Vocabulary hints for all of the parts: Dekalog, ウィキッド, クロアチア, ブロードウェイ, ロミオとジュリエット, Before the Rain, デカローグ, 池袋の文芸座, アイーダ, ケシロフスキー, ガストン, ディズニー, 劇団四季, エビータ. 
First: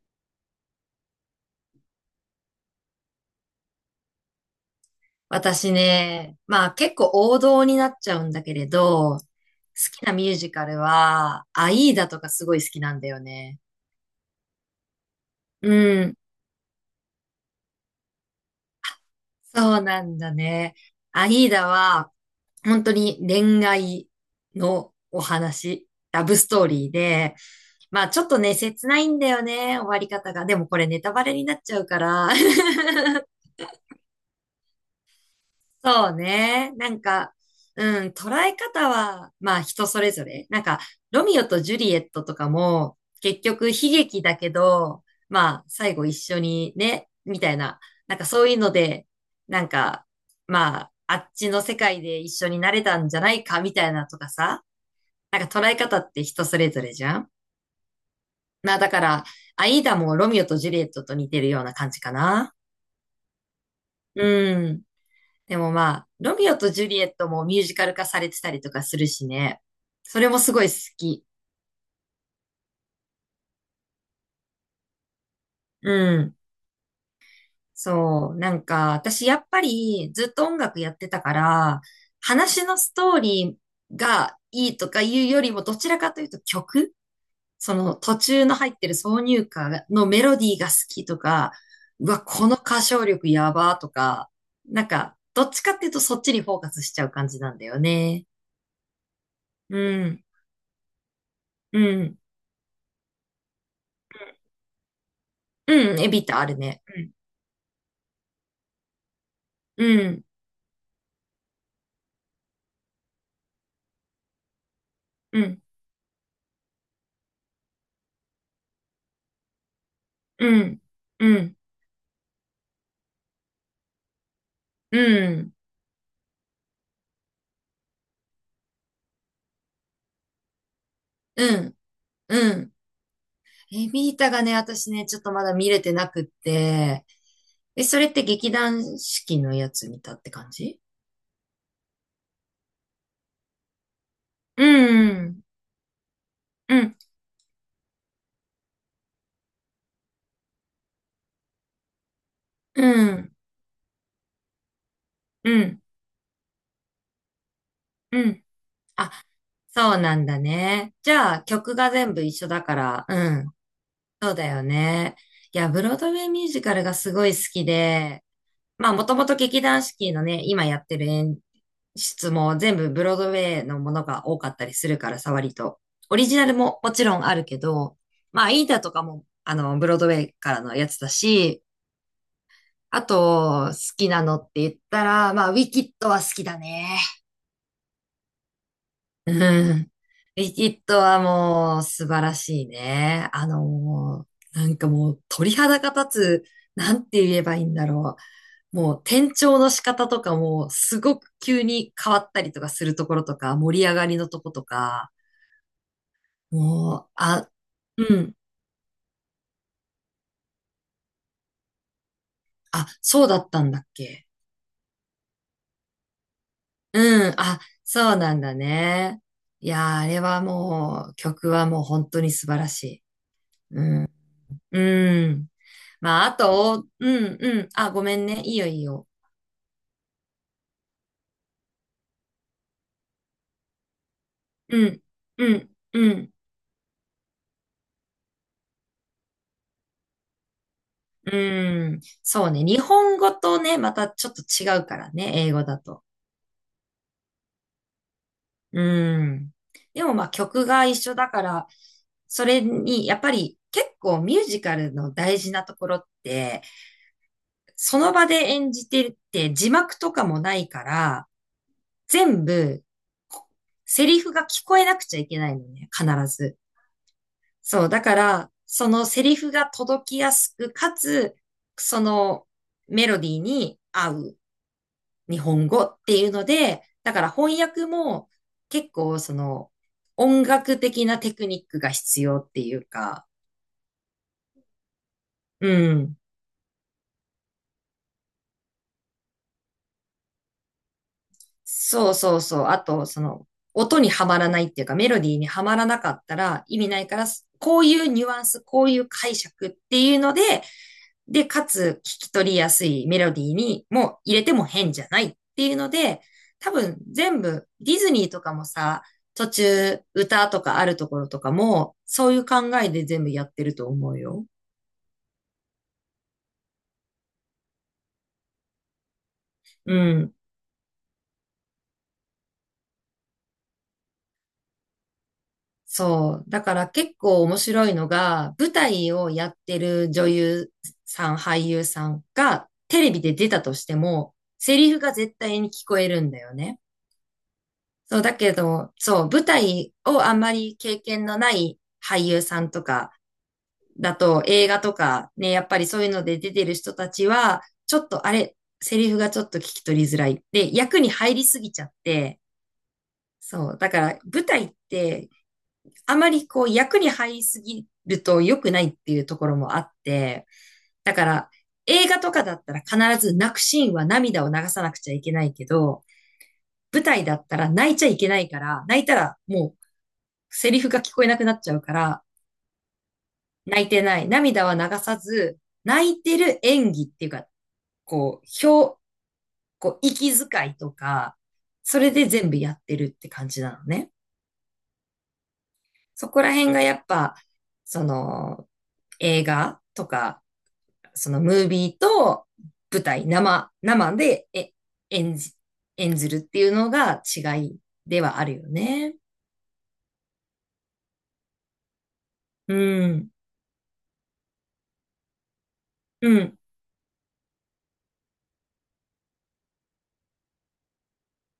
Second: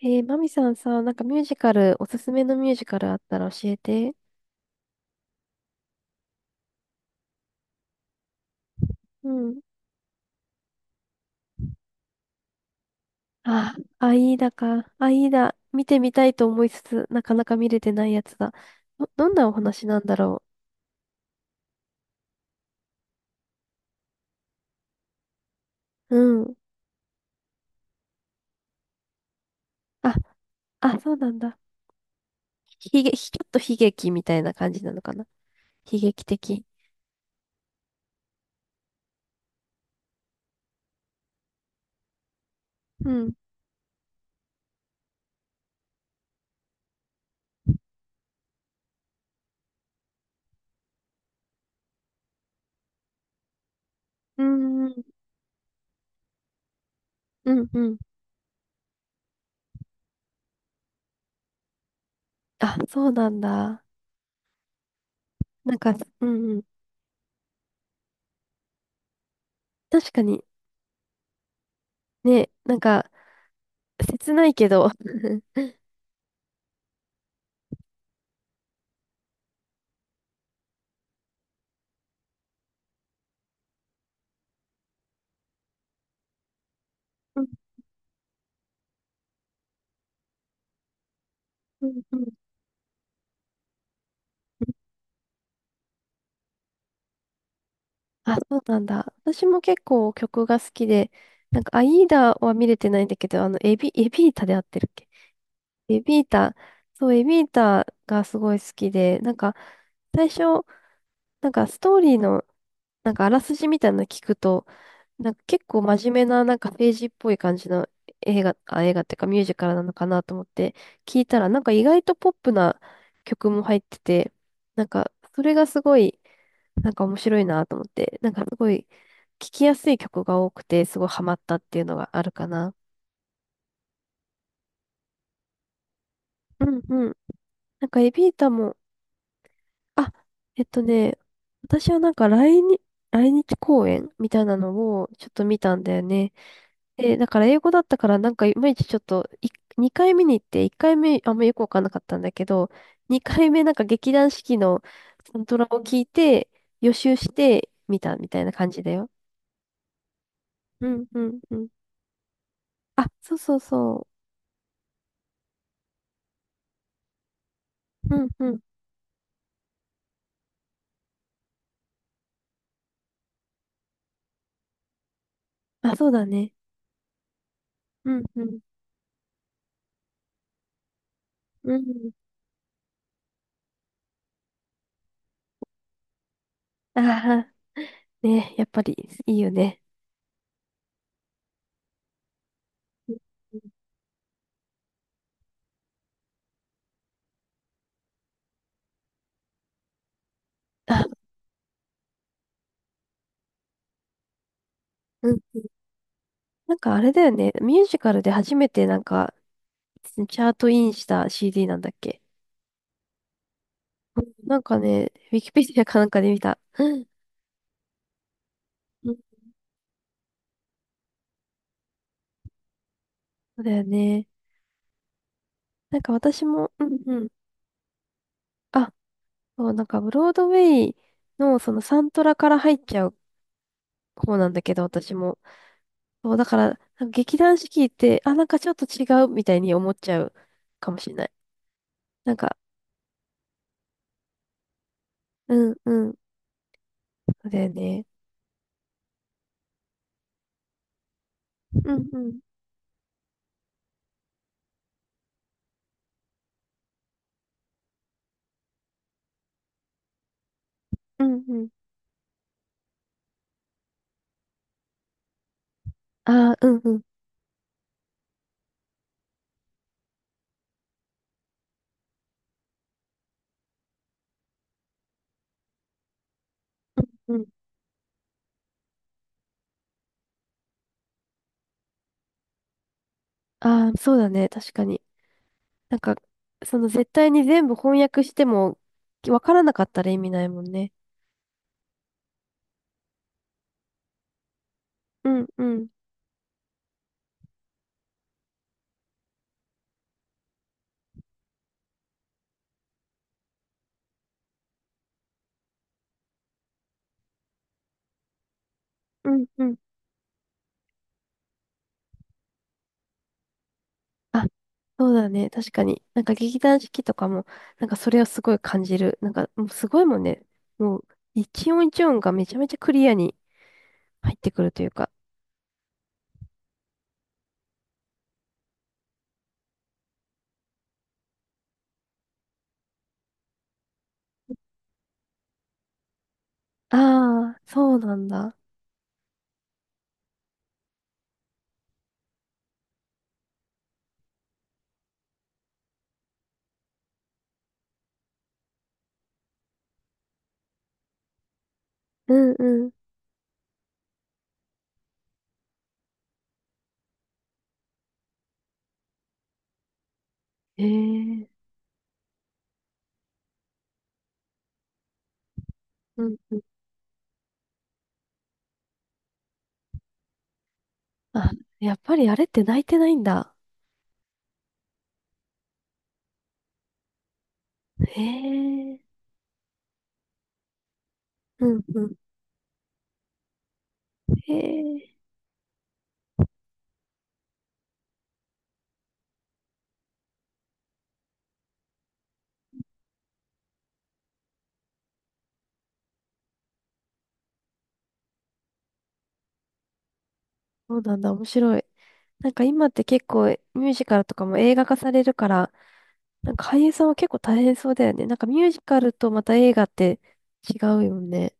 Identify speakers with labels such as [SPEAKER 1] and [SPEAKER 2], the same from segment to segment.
[SPEAKER 1] マミさんさ、なんかミュージカル、おすすめのミュージカルあったら教えて。
[SPEAKER 2] 私ね、まあ結構王道になっちゃうんだけれど、好
[SPEAKER 1] うん。
[SPEAKER 2] きなミュージカルは、アイーダとかすごい好きなんだよね。
[SPEAKER 1] あ、アイーダか。アイーダ、
[SPEAKER 2] う
[SPEAKER 1] 見てみ
[SPEAKER 2] ん。
[SPEAKER 1] たいと思いつつ、なかなか見れてないやつだ。どんなお
[SPEAKER 2] そう
[SPEAKER 1] 話な
[SPEAKER 2] な
[SPEAKER 1] んだ
[SPEAKER 2] んだ
[SPEAKER 1] ろ
[SPEAKER 2] ね。アイーダは、本当に恋愛のお話、
[SPEAKER 1] う。う
[SPEAKER 2] ラブス
[SPEAKER 1] ん。
[SPEAKER 2] トーリーで、まあちょっとね、切ないんだよね、終わり
[SPEAKER 1] あ、
[SPEAKER 2] 方が。でもこれネ
[SPEAKER 1] そ
[SPEAKER 2] タ
[SPEAKER 1] う
[SPEAKER 2] バ
[SPEAKER 1] な
[SPEAKER 2] レ
[SPEAKER 1] ん
[SPEAKER 2] にな
[SPEAKER 1] だ。
[SPEAKER 2] っちゃうから。
[SPEAKER 1] ひげ、ひちょっと悲劇みたいな感じなのかな。悲
[SPEAKER 2] そう
[SPEAKER 1] 劇的。
[SPEAKER 2] ね。捉え方は、まあ人それぞれ。ロミオとジュリエットとかも、
[SPEAKER 1] うん。
[SPEAKER 2] 結局悲劇だけど、まあ最後一緒にね、みたいな。なんかそういうので、なんか、まあ、あっちの世界で一緒になれたんじゃないか、みたいなとか
[SPEAKER 1] う
[SPEAKER 2] さ。
[SPEAKER 1] ん、うん、
[SPEAKER 2] なんか捉え方って人それぞれじゃん。
[SPEAKER 1] うん、うん。
[SPEAKER 2] まあだから、アイーダもロミオとジュリエットと似てるような感じかな。
[SPEAKER 1] あ、そうなんだ。
[SPEAKER 2] うん。でも
[SPEAKER 1] なんか、
[SPEAKER 2] まあ、
[SPEAKER 1] う
[SPEAKER 2] ロミ
[SPEAKER 1] ん、
[SPEAKER 2] オ
[SPEAKER 1] うん。
[SPEAKER 2] とジュリエットもミュージカル化されてたりとかするしね。
[SPEAKER 1] 確
[SPEAKER 2] そ
[SPEAKER 1] か
[SPEAKER 2] れも
[SPEAKER 1] に、
[SPEAKER 2] すごい好き。
[SPEAKER 1] ね、なんか、切ないけど。
[SPEAKER 2] うん。そう。なんか、私やっぱりずっと音楽やってたから、話のストーリーがいいとかいうよりも、どちらかというと曲、
[SPEAKER 1] うん、
[SPEAKER 2] その途中の入ってる挿入歌のメロディーが好きとか、
[SPEAKER 1] うん、
[SPEAKER 2] う
[SPEAKER 1] う
[SPEAKER 2] わ、
[SPEAKER 1] ん。
[SPEAKER 2] この歌唱力やばとか、なんか、どっちかっていうとそっちにフォーカスしちゃう感じなんだよね。
[SPEAKER 1] あ、そうなんだ。私も
[SPEAKER 2] う
[SPEAKER 1] 結構
[SPEAKER 2] ん。
[SPEAKER 1] 曲が好きで、なんか、
[SPEAKER 2] う
[SPEAKER 1] アイー
[SPEAKER 2] ん。
[SPEAKER 1] ダは見れてないんだけど、あの、エビータで合ってるっけ。
[SPEAKER 2] う
[SPEAKER 1] エ
[SPEAKER 2] ん、エ
[SPEAKER 1] ビ
[SPEAKER 2] ビ
[SPEAKER 1] ー
[SPEAKER 2] ターあ
[SPEAKER 1] タ、
[SPEAKER 2] るね。う
[SPEAKER 1] そ
[SPEAKER 2] ん、
[SPEAKER 1] う、エビータがすごい好きで、なんか、
[SPEAKER 2] うん、
[SPEAKER 1] 最初、なんかストーリーの、なんかあらすじみたいなの聞くと、なん
[SPEAKER 2] う
[SPEAKER 1] か
[SPEAKER 2] ん、
[SPEAKER 1] 結構真面目な、なんか政治っぽい感じの映画、あ、映画っていうかミュージカルなのかなと思っ
[SPEAKER 2] う
[SPEAKER 1] て
[SPEAKER 2] ん、
[SPEAKER 1] 聞い
[SPEAKER 2] う
[SPEAKER 1] たら、
[SPEAKER 2] ん、
[SPEAKER 1] なんか意外とポップな曲も入ってて、なんかそれ
[SPEAKER 2] う
[SPEAKER 1] がすごいなんか面白いなと思って、なんかすごい聞きやすい曲が多くて、すごいハマったっ
[SPEAKER 2] ん、
[SPEAKER 1] ていうのがあるか
[SPEAKER 2] うん。
[SPEAKER 1] な。
[SPEAKER 2] エビータがね、私ね、ちょっとまだ見れてなくっ
[SPEAKER 1] うん
[SPEAKER 2] て、
[SPEAKER 1] うん。
[SPEAKER 2] え、
[SPEAKER 1] なんか
[SPEAKER 2] それ
[SPEAKER 1] エ
[SPEAKER 2] って
[SPEAKER 1] ビータ
[SPEAKER 2] 劇
[SPEAKER 1] も、
[SPEAKER 2] 団四季のやつ見
[SPEAKER 1] あ、
[SPEAKER 2] たって感
[SPEAKER 1] えっ
[SPEAKER 2] じ？
[SPEAKER 1] とね、私はなんか来日公演みたいな
[SPEAKER 2] う
[SPEAKER 1] のをちょっと
[SPEAKER 2] ん、
[SPEAKER 1] 見たんだよね。
[SPEAKER 2] うん、
[SPEAKER 1] で、だから英語だったからなんかいまいちちょっとい、2回目に行って、1回目あんまよくわかんなかったんだけど、
[SPEAKER 2] うん、
[SPEAKER 1] 2回目なんか劇団四季のサント
[SPEAKER 2] う
[SPEAKER 1] ラを
[SPEAKER 2] ん、
[SPEAKER 1] 聞いて、予習して見た
[SPEAKER 2] う
[SPEAKER 1] みた
[SPEAKER 2] ん。
[SPEAKER 1] いな感じだよ。
[SPEAKER 2] あ、そうなんだ
[SPEAKER 1] う
[SPEAKER 2] ね。
[SPEAKER 1] ん
[SPEAKER 2] じ
[SPEAKER 1] う
[SPEAKER 2] ゃ
[SPEAKER 1] ん
[SPEAKER 2] あ、
[SPEAKER 1] うん。
[SPEAKER 2] 曲が全部一緒だか
[SPEAKER 1] あ、
[SPEAKER 2] ら、う
[SPEAKER 1] そう
[SPEAKER 2] ん、
[SPEAKER 1] そうそう。
[SPEAKER 2] そうだよね。いや、ブロードウェイミュージカルがすごい好き
[SPEAKER 1] う
[SPEAKER 2] で、
[SPEAKER 1] んうん。
[SPEAKER 2] まあ、もともと劇団四季のね、今やってる演出も全部ブロードウェイのものが多かったりするからさ、割と。
[SPEAKER 1] あ、そう
[SPEAKER 2] オ
[SPEAKER 1] だ
[SPEAKER 2] リジナ
[SPEAKER 1] ね。
[SPEAKER 2] ルももちろんあるけど、
[SPEAKER 1] うんう
[SPEAKER 2] まあ、
[SPEAKER 1] ん。
[SPEAKER 2] イータとかも、ブロードウェイからのやつだし、
[SPEAKER 1] うん。
[SPEAKER 2] あと、好きなのって言ったら、まあ、ウィキッドは好きだね。
[SPEAKER 1] ああ、ね、やっぱりい
[SPEAKER 2] う
[SPEAKER 1] いよね。
[SPEAKER 2] ん。ウィキッドはもう素晴らしい
[SPEAKER 1] うん
[SPEAKER 2] ね。
[SPEAKER 1] うん。
[SPEAKER 2] なんかもう鳥肌が立つ、なんて言えばいいんだろう。もう転調の仕方とかもすご
[SPEAKER 1] あ、
[SPEAKER 2] く急に変わったりとかするところとか、盛り上がりのとことか、
[SPEAKER 1] うん。なんか
[SPEAKER 2] も
[SPEAKER 1] あ
[SPEAKER 2] う、
[SPEAKER 1] れだよ
[SPEAKER 2] あ、
[SPEAKER 1] ね。ミュージ
[SPEAKER 2] う
[SPEAKER 1] カルで
[SPEAKER 2] ん、
[SPEAKER 1] 初めてなんか、チャートインした CD なんだっけ。
[SPEAKER 2] あ、そうだったんだっ
[SPEAKER 1] う
[SPEAKER 2] け。
[SPEAKER 1] ん、なんかね、ウィキペディアかなんかで見た。うん、
[SPEAKER 2] うん、あ、そうなんだ
[SPEAKER 1] うん。
[SPEAKER 2] ね。いやー、あれはもう、曲はもう本当に素晴らし
[SPEAKER 1] そう
[SPEAKER 2] い。
[SPEAKER 1] だ
[SPEAKER 2] う
[SPEAKER 1] よ
[SPEAKER 2] ん、
[SPEAKER 1] ね。
[SPEAKER 2] うん。
[SPEAKER 1] なんか私も、うんうん。
[SPEAKER 2] あ、ごめんね。いいよ、いい
[SPEAKER 1] あ、
[SPEAKER 2] よ。
[SPEAKER 1] そう、なんかブロードウェイのそのサントラから入っちゃう方なんだけど、
[SPEAKER 2] うん、
[SPEAKER 1] 私も。
[SPEAKER 2] うん、う
[SPEAKER 1] そ
[SPEAKER 2] ん、
[SPEAKER 1] う、だから、なんか劇団四季って、あ、なんかちょっと違うみたいに思っちゃうかもしれない。
[SPEAKER 2] うん。
[SPEAKER 1] なん
[SPEAKER 2] そう
[SPEAKER 1] か、
[SPEAKER 2] ね。日本語とね、またちょっと違うからね、英語
[SPEAKER 1] うん
[SPEAKER 2] だ
[SPEAKER 1] う
[SPEAKER 2] と。
[SPEAKER 1] ん。そうだよね。
[SPEAKER 2] うん。でもまあ曲が一緒だから、
[SPEAKER 1] うんうん。
[SPEAKER 2] それにやっぱり結構ミュージカルの大事なところって、その場で演じてって字幕とかもないか
[SPEAKER 1] う
[SPEAKER 2] ら、
[SPEAKER 1] んうん。
[SPEAKER 2] 全部こセリフが聞こえなくちゃいけないのね、必
[SPEAKER 1] ああ、
[SPEAKER 2] ず。
[SPEAKER 1] うんうん。
[SPEAKER 2] そう、だから、そのセリフが届きやすく、かつ、そのメロディーに合う日本語っていうので、だから
[SPEAKER 1] うん。
[SPEAKER 2] 翻訳も結構その音楽的なテクニックが必要っていうか、
[SPEAKER 1] ああ、そうだね。確かに。
[SPEAKER 2] う
[SPEAKER 1] なんか、
[SPEAKER 2] ん。
[SPEAKER 1] その絶対に全部翻訳しても、わからなかったら意味ないもんね。
[SPEAKER 2] そうそうそう。あと、その音にはまらないっていうか、メロデ
[SPEAKER 1] う
[SPEAKER 2] ィー
[SPEAKER 1] ん
[SPEAKER 2] には
[SPEAKER 1] う
[SPEAKER 2] まら
[SPEAKER 1] ん、
[SPEAKER 2] なかったら意味ないから、こういうニュアンス、こういう解釈っていうので、で、かつ聞き取りやすいメロディーにも入れても変じゃないっていうので、多分全部ディズニーとかもさ、
[SPEAKER 1] うん
[SPEAKER 2] 途
[SPEAKER 1] うん。
[SPEAKER 2] 中歌とかあるところとかも、そういう考えで全部やってると思うよ。
[SPEAKER 1] あ、そうだね。確かに。なんか劇団四季とかも、なんかそれをすごい感じる。なんかもうす
[SPEAKER 2] う
[SPEAKER 1] ごいもん
[SPEAKER 2] ん。
[SPEAKER 1] ね。もう一音一音がめちゃめちゃクリアに入ってくるというか。
[SPEAKER 2] そう。だから結構面白いのが、舞台をやってる女優さん、俳優さんがテレビで出たとしても、セリフが絶対に聞こえるんだよね。
[SPEAKER 1] ああ、そうな
[SPEAKER 2] そう、
[SPEAKER 1] ん
[SPEAKER 2] だけ
[SPEAKER 1] だ。
[SPEAKER 2] ど、そう、舞台をあんまり経験のない俳優さんとかだと、映画とかね、やっぱりそういうので出てる人たちは、ちょっとあれ、セリフがちょっと聞き取りづらい。で、役に入りすぎちゃっ
[SPEAKER 1] う
[SPEAKER 2] て、
[SPEAKER 1] んうん。
[SPEAKER 2] そう、だから舞台って、あまりこう役に入りすぎると良くないっていうところもあって、
[SPEAKER 1] へ
[SPEAKER 2] だか
[SPEAKER 1] え。
[SPEAKER 2] ら映画とかだったら必ず泣くシーンは涙を流さなくちゃいけないけど、
[SPEAKER 1] うんうん。
[SPEAKER 2] 舞台だったら泣いちゃいけないから、泣いたらもうセリフが聞こえなく
[SPEAKER 1] あ、
[SPEAKER 2] なっちゃうか
[SPEAKER 1] やっぱ
[SPEAKER 2] ら、
[SPEAKER 1] りあれって泣いてないんだ。
[SPEAKER 2] 泣いてない。涙は流さず、泣いてる演技っていうか、
[SPEAKER 1] へ
[SPEAKER 2] こう、表、
[SPEAKER 1] え。
[SPEAKER 2] こう、息遣いとか、
[SPEAKER 1] うん
[SPEAKER 2] そ
[SPEAKER 1] う
[SPEAKER 2] れ
[SPEAKER 1] ん。
[SPEAKER 2] で全部やってるって感じなのね。
[SPEAKER 1] へえ。
[SPEAKER 2] そこら辺がやっぱ、その、映画とか、そのムービーと舞台、生、生でえ演じ、演ずるっていうのが違いではあるよね。
[SPEAKER 1] そうなんだ。面白い。なんか
[SPEAKER 2] う
[SPEAKER 1] 今って結
[SPEAKER 2] ん。
[SPEAKER 1] 構ミュージカルとかも映画化されるから、
[SPEAKER 2] う
[SPEAKER 1] なん
[SPEAKER 2] ん。
[SPEAKER 1] か俳優さんは結構大変そうだよね。なんかミュージカルとまた映画って違うよね。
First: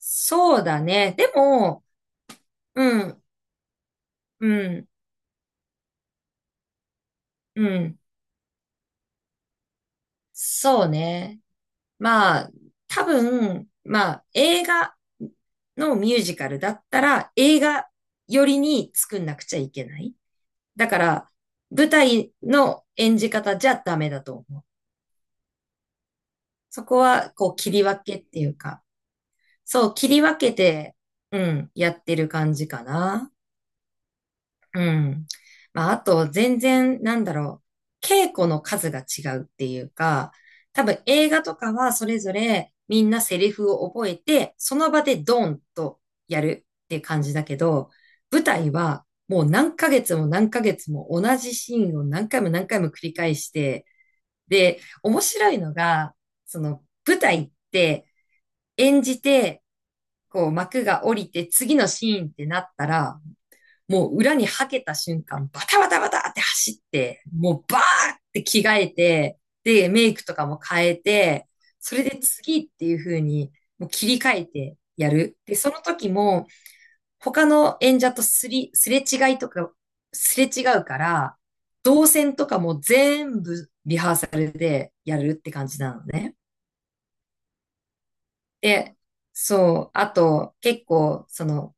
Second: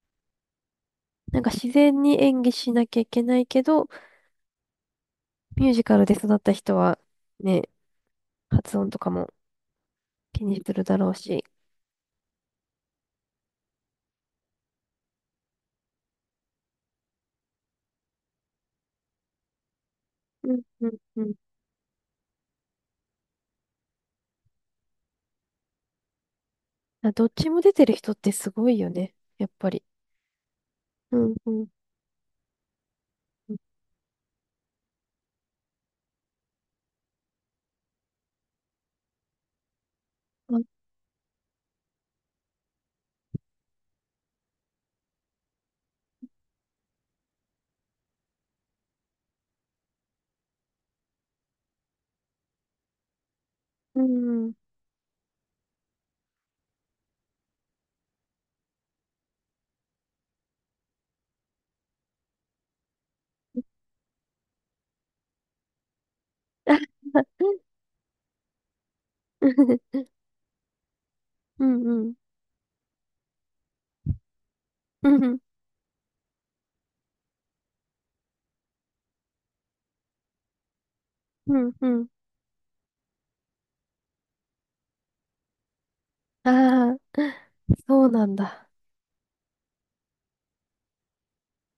[SPEAKER 2] そうだね。で
[SPEAKER 1] なんか自
[SPEAKER 2] も、
[SPEAKER 1] 然に演技しなきゃ
[SPEAKER 2] う
[SPEAKER 1] いけ
[SPEAKER 2] ん、
[SPEAKER 1] ないけど、
[SPEAKER 2] うん。
[SPEAKER 1] ミュージカルで育った人は
[SPEAKER 2] う
[SPEAKER 1] ね、
[SPEAKER 2] ん。
[SPEAKER 1] 発音とかも気にする
[SPEAKER 2] そう
[SPEAKER 1] だろう
[SPEAKER 2] ね。
[SPEAKER 1] し。
[SPEAKER 2] まあ、多分、映画のミュージカルだったら、映画よりに作んなくちゃいけない。
[SPEAKER 1] うんう
[SPEAKER 2] だ
[SPEAKER 1] ん
[SPEAKER 2] か
[SPEAKER 1] う
[SPEAKER 2] ら、
[SPEAKER 1] ん。
[SPEAKER 2] 舞台の演じ方じゃダメだと思う。そこ
[SPEAKER 1] あ、ど
[SPEAKER 2] は、
[SPEAKER 1] っち
[SPEAKER 2] こう、
[SPEAKER 1] も
[SPEAKER 2] 切
[SPEAKER 1] 出
[SPEAKER 2] り
[SPEAKER 1] てる
[SPEAKER 2] 分
[SPEAKER 1] 人っ
[SPEAKER 2] けっ
[SPEAKER 1] て
[SPEAKER 2] てい
[SPEAKER 1] す
[SPEAKER 2] う
[SPEAKER 1] ごい
[SPEAKER 2] か、
[SPEAKER 1] よね。やっぱり。
[SPEAKER 2] そう、切り分けて、
[SPEAKER 1] うん
[SPEAKER 2] う
[SPEAKER 1] うん
[SPEAKER 2] ん、やってる感じかな。
[SPEAKER 1] うん。
[SPEAKER 2] うん。まあ、あと、全然、なんだろう、稽古の数が違うっていうか、
[SPEAKER 1] あ、
[SPEAKER 2] 多分映画とかはそれぞれみんなセリフを覚えて、その場でドンとやるっていう感じだけど、舞台はもう何ヶ月も何ヶ月も同じシーンを何回も何回も繰り返して、
[SPEAKER 1] うん。
[SPEAKER 2] で、面白いのが、その舞台って演じて、こう幕が降りて次のシーンってなったら、もう裏にはけた瞬間、バタバタバタって走って、も うバーって着替えて、
[SPEAKER 1] うん
[SPEAKER 2] で、メイクとかも変えて、
[SPEAKER 1] う
[SPEAKER 2] それ
[SPEAKER 1] ん。
[SPEAKER 2] で次っていう風に、もう切り替えて
[SPEAKER 1] う
[SPEAKER 2] や
[SPEAKER 1] んうん。
[SPEAKER 2] る。で、その時も、他の演者とすり、すれ違いとか、すれ違うから、
[SPEAKER 1] うんう
[SPEAKER 2] 動
[SPEAKER 1] ん。
[SPEAKER 2] 線とかも全部リハーサルでやるって感じなのね。
[SPEAKER 1] ああ、そうなんだ。
[SPEAKER 2] で、そう、あと、結構、その、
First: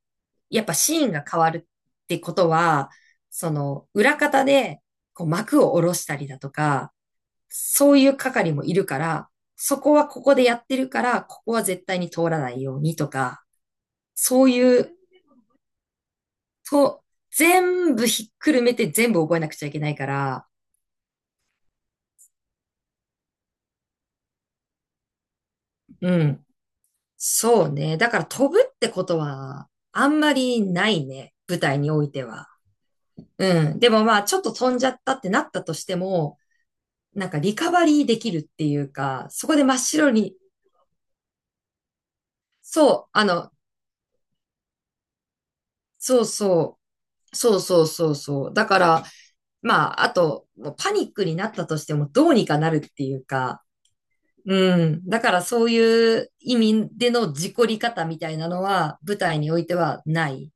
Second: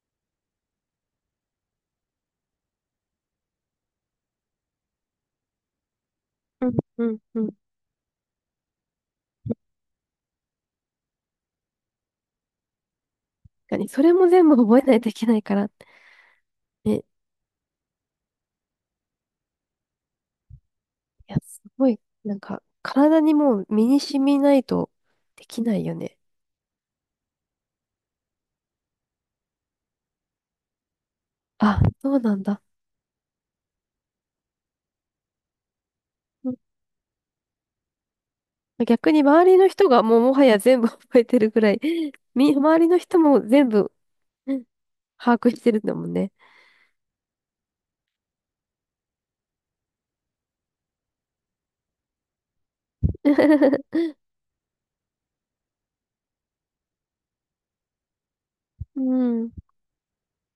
[SPEAKER 2] やっぱシーンが変わるってことは、その、裏方で、こう、幕を下ろしたりだと
[SPEAKER 1] うん
[SPEAKER 2] か、
[SPEAKER 1] うんうん。確
[SPEAKER 2] そういう係もいるから、そこはここでやってるから、ここは絶対に通らないようにとか、
[SPEAKER 1] かに、それも
[SPEAKER 2] そ
[SPEAKER 1] 全
[SPEAKER 2] う
[SPEAKER 1] 部覚
[SPEAKER 2] い
[SPEAKER 1] えな
[SPEAKER 2] う、
[SPEAKER 1] いといけないから。ね、
[SPEAKER 2] と、
[SPEAKER 1] い
[SPEAKER 2] 全部ひっくるめて全部覚えなくちゃいけないから、
[SPEAKER 1] や、すごい、なんか、体にもう身に染みないとできないよ
[SPEAKER 2] う
[SPEAKER 1] ね。
[SPEAKER 2] ん。そうね。だから飛ぶってことは、あんまりないね。舞台
[SPEAKER 1] あ、
[SPEAKER 2] におい
[SPEAKER 1] そう
[SPEAKER 2] て
[SPEAKER 1] なん
[SPEAKER 2] は。
[SPEAKER 1] だ。
[SPEAKER 2] うん。でもまあ、ちょっと飛んじゃったってなったとしても、
[SPEAKER 1] うん。
[SPEAKER 2] なんかリカバリーできるっていう
[SPEAKER 1] 逆に
[SPEAKER 2] か、そ
[SPEAKER 1] 周
[SPEAKER 2] こ
[SPEAKER 1] り
[SPEAKER 2] で
[SPEAKER 1] の
[SPEAKER 2] 真っ
[SPEAKER 1] 人が
[SPEAKER 2] 白
[SPEAKER 1] もうも
[SPEAKER 2] に、
[SPEAKER 1] はや全部 覚えてるぐらい、周りの
[SPEAKER 2] そう、
[SPEAKER 1] 人
[SPEAKER 2] あ
[SPEAKER 1] も
[SPEAKER 2] の、
[SPEAKER 1] 全部うん把握してるんだもん
[SPEAKER 2] そう
[SPEAKER 1] ね。
[SPEAKER 2] そそうそう。だから、まあ、あと、もうパニックになったとしてもどうにかなるっていうか、うん。だからそういう意味での事故り方みたいなのは、
[SPEAKER 1] う
[SPEAKER 2] 舞台
[SPEAKER 1] ん。
[SPEAKER 2] においてはない。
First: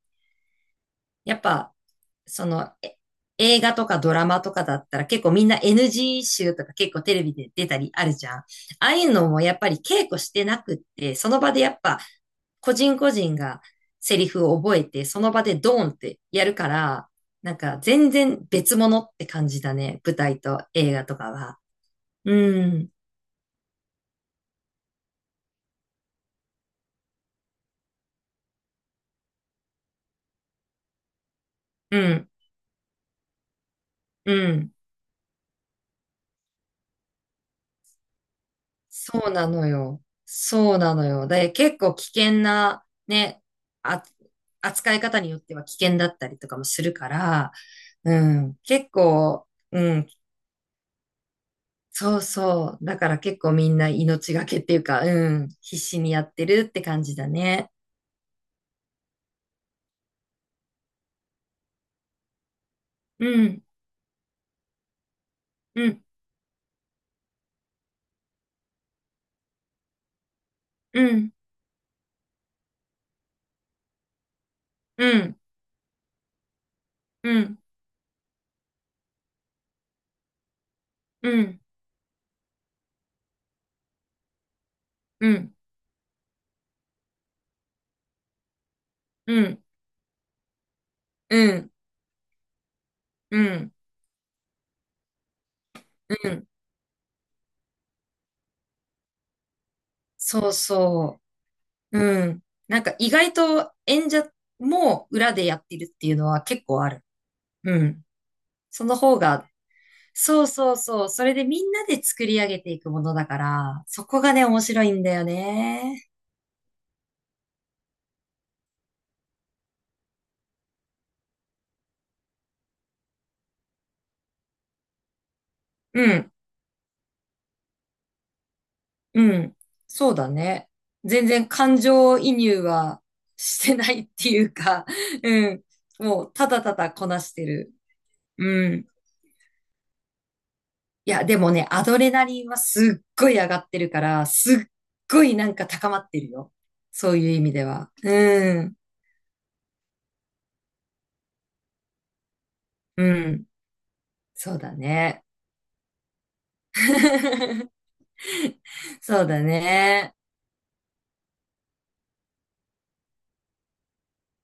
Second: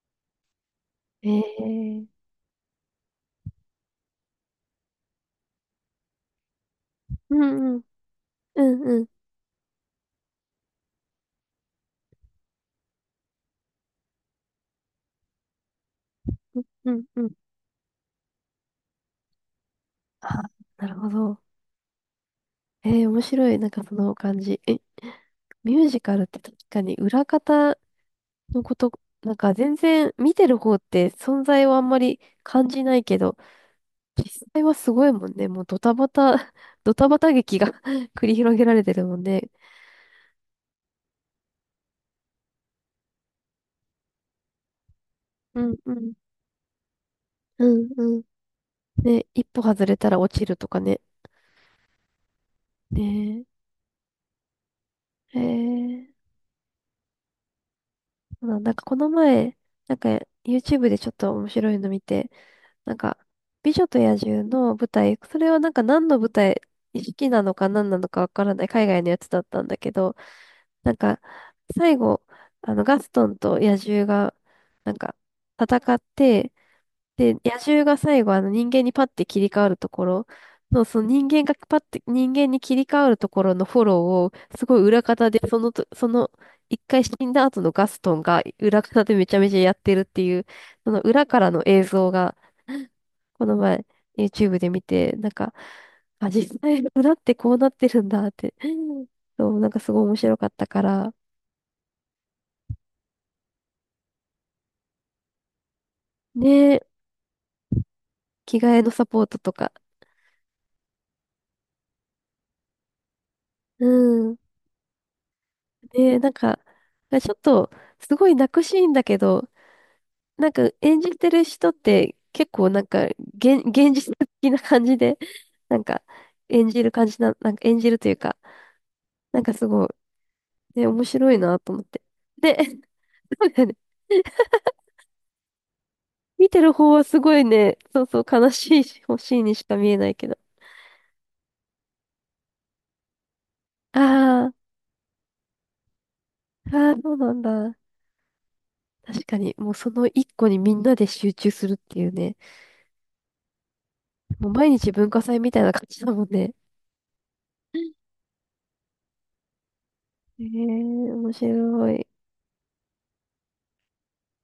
[SPEAKER 2] やっぱ、
[SPEAKER 1] ええ、
[SPEAKER 2] その、映画とかドラマとかだったら結構みんな NG 集とか結構テレビ
[SPEAKER 1] う
[SPEAKER 2] で出
[SPEAKER 1] ん
[SPEAKER 2] た
[SPEAKER 1] うん。
[SPEAKER 2] りあるじゃん。あ
[SPEAKER 1] うん
[SPEAKER 2] あ
[SPEAKER 1] う
[SPEAKER 2] い
[SPEAKER 1] ん。
[SPEAKER 2] うのもやっぱり稽古してなくって、その場でやっぱ個人個人がセリフを覚えて、その場でドーンってやるか
[SPEAKER 1] うん
[SPEAKER 2] ら、
[SPEAKER 1] うん。
[SPEAKER 2] なんか全然別物って感じだね。舞台
[SPEAKER 1] あ、
[SPEAKER 2] と
[SPEAKER 1] な
[SPEAKER 2] 映
[SPEAKER 1] る
[SPEAKER 2] 画
[SPEAKER 1] ほ
[SPEAKER 2] とか
[SPEAKER 1] ど。
[SPEAKER 2] は。うん、
[SPEAKER 1] 面白い。なんかその感じ。え、ミュージカルって確かに裏方のこと、なんか全然見てる方って存在をあんま
[SPEAKER 2] う
[SPEAKER 1] り
[SPEAKER 2] ん、
[SPEAKER 1] 感じないけど、
[SPEAKER 2] う
[SPEAKER 1] 実際
[SPEAKER 2] ん。
[SPEAKER 1] はすごいもんね。もうドタバタ、ドタバタ劇が 繰り広げられてるもん
[SPEAKER 2] そうな
[SPEAKER 1] ね。
[SPEAKER 2] のよ。そうなのよ。で、結構危険な、ね、あ、扱い方によって
[SPEAKER 1] う
[SPEAKER 2] は危
[SPEAKER 1] んう
[SPEAKER 2] 険だ
[SPEAKER 1] ん。
[SPEAKER 2] ったりとかもするから、
[SPEAKER 1] うん
[SPEAKER 2] う
[SPEAKER 1] うん。
[SPEAKER 2] ん、結
[SPEAKER 1] ね、一
[SPEAKER 2] 構、
[SPEAKER 1] 歩外
[SPEAKER 2] う
[SPEAKER 1] れ
[SPEAKER 2] ん、
[SPEAKER 1] たら落ちるとかね。
[SPEAKER 2] そうそう。だから結
[SPEAKER 1] ね
[SPEAKER 2] 構みんな命がけっていうか、う
[SPEAKER 1] え。
[SPEAKER 2] ん、必死にやってるって感じだね。
[SPEAKER 1] そうなんだ。なんかこの前、なんか YouTube でちょっと面白いの見て、なんか、
[SPEAKER 2] うん、
[SPEAKER 1] 美女と野獣の舞台、それはなんか
[SPEAKER 2] うん、
[SPEAKER 1] 何の舞台、意識なのか何なのかわからない海外のやつだったんだけど、なん
[SPEAKER 2] う
[SPEAKER 1] か、
[SPEAKER 2] ん、
[SPEAKER 1] 最後、あの、ガストンと野獣が、なん
[SPEAKER 2] う
[SPEAKER 1] か、
[SPEAKER 2] ん、
[SPEAKER 1] 戦って、で、
[SPEAKER 2] う
[SPEAKER 1] 野
[SPEAKER 2] ん、
[SPEAKER 1] 獣が最後、あの、人間にパッて切り替わるところの、その人
[SPEAKER 2] う
[SPEAKER 1] 間が
[SPEAKER 2] ん、
[SPEAKER 1] パッて、人間に切り替わるところのフォローを、すごい裏
[SPEAKER 2] う
[SPEAKER 1] 方で、
[SPEAKER 2] ん、
[SPEAKER 1] そのと、その、一回死んだ後のガストンが裏方でめちゃ
[SPEAKER 2] う
[SPEAKER 1] めちゃ
[SPEAKER 2] ん、
[SPEAKER 1] やってるっていう、その裏か
[SPEAKER 2] う
[SPEAKER 1] らの
[SPEAKER 2] ん、
[SPEAKER 1] 映像が、
[SPEAKER 2] う
[SPEAKER 1] この
[SPEAKER 2] ん、
[SPEAKER 1] 前 YouTube で見て、なんか、
[SPEAKER 2] う
[SPEAKER 1] あ、
[SPEAKER 2] ん、
[SPEAKER 1] 実際裏ってこうなってるんだって、そう、なんかすごい面白か
[SPEAKER 2] そ
[SPEAKER 1] っ
[SPEAKER 2] う
[SPEAKER 1] たから、
[SPEAKER 2] そう。うん。なんか意外と演者も裏でやってるっていうのは結
[SPEAKER 1] ね
[SPEAKER 2] 構
[SPEAKER 1] え、
[SPEAKER 2] ある。うん。
[SPEAKER 1] 着替え
[SPEAKER 2] そ
[SPEAKER 1] の
[SPEAKER 2] の
[SPEAKER 1] サ
[SPEAKER 2] 方
[SPEAKER 1] ポート
[SPEAKER 2] が、
[SPEAKER 1] とか、
[SPEAKER 2] そうそうそう。それでみんなで作り上げていくものだから、
[SPEAKER 1] う
[SPEAKER 2] そこが
[SPEAKER 1] ん、
[SPEAKER 2] ね、面白いんだよ
[SPEAKER 1] ね
[SPEAKER 2] ね。
[SPEAKER 1] え、なんか、ちょっと、すごい泣くシーンだけど、なんか演じてる人って結構なんか、現実的な感じで、なん
[SPEAKER 2] う
[SPEAKER 1] か、
[SPEAKER 2] ん。
[SPEAKER 1] 演じる感じな、なんか演じるというか、
[SPEAKER 2] う
[SPEAKER 1] なんか
[SPEAKER 2] ん。
[SPEAKER 1] すごい、
[SPEAKER 2] そうだね。
[SPEAKER 1] ね、面
[SPEAKER 2] 全
[SPEAKER 1] 白い
[SPEAKER 2] 然
[SPEAKER 1] なと
[SPEAKER 2] 感
[SPEAKER 1] 思って。
[SPEAKER 2] 情移
[SPEAKER 1] で、
[SPEAKER 2] 入は
[SPEAKER 1] そうだ
[SPEAKER 2] し
[SPEAKER 1] よ
[SPEAKER 2] て
[SPEAKER 1] ね。
[SPEAKER 2] ないっていうか、うん。もうた
[SPEAKER 1] 見て
[SPEAKER 2] だ
[SPEAKER 1] る
[SPEAKER 2] た
[SPEAKER 1] 方
[SPEAKER 2] だ
[SPEAKER 1] は
[SPEAKER 2] こ
[SPEAKER 1] す
[SPEAKER 2] なし
[SPEAKER 1] ごい
[SPEAKER 2] てる。
[SPEAKER 1] ね、そうそう、悲
[SPEAKER 2] う
[SPEAKER 1] しい
[SPEAKER 2] ん。
[SPEAKER 1] し、欲しいにしか見えないけど。
[SPEAKER 2] いや、でもね、アドレナリンはすっごい上がってるから、
[SPEAKER 1] あ
[SPEAKER 2] すっごいなんか高まってるよ。
[SPEAKER 1] あ、ああ、
[SPEAKER 2] そ
[SPEAKER 1] そう
[SPEAKER 2] うい
[SPEAKER 1] な
[SPEAKER 2] う意
[SPEAKER 1] ん
[SPEAKER 2] 味で
[SPEAKER 1] だ。
[SPEAKER 2] は。うん。
[SPEAKER 1] 確かに、もうその一個にみんなで集中するっていうね。
[SPEAKER 2] うん。
[SPEAKER 1] もう
[SPEAKER 2] そう
[SPEAKER 1] 毎
[SPEAKER 2] だ
[SPEAKER 1] 日文化
[SPEAKER 2] ね。
[SPEAKER 1] 祭みたいな感じだもんね。
[SPEAKER 2] そうだね。
[SPEAKER 1] へえ、面白い。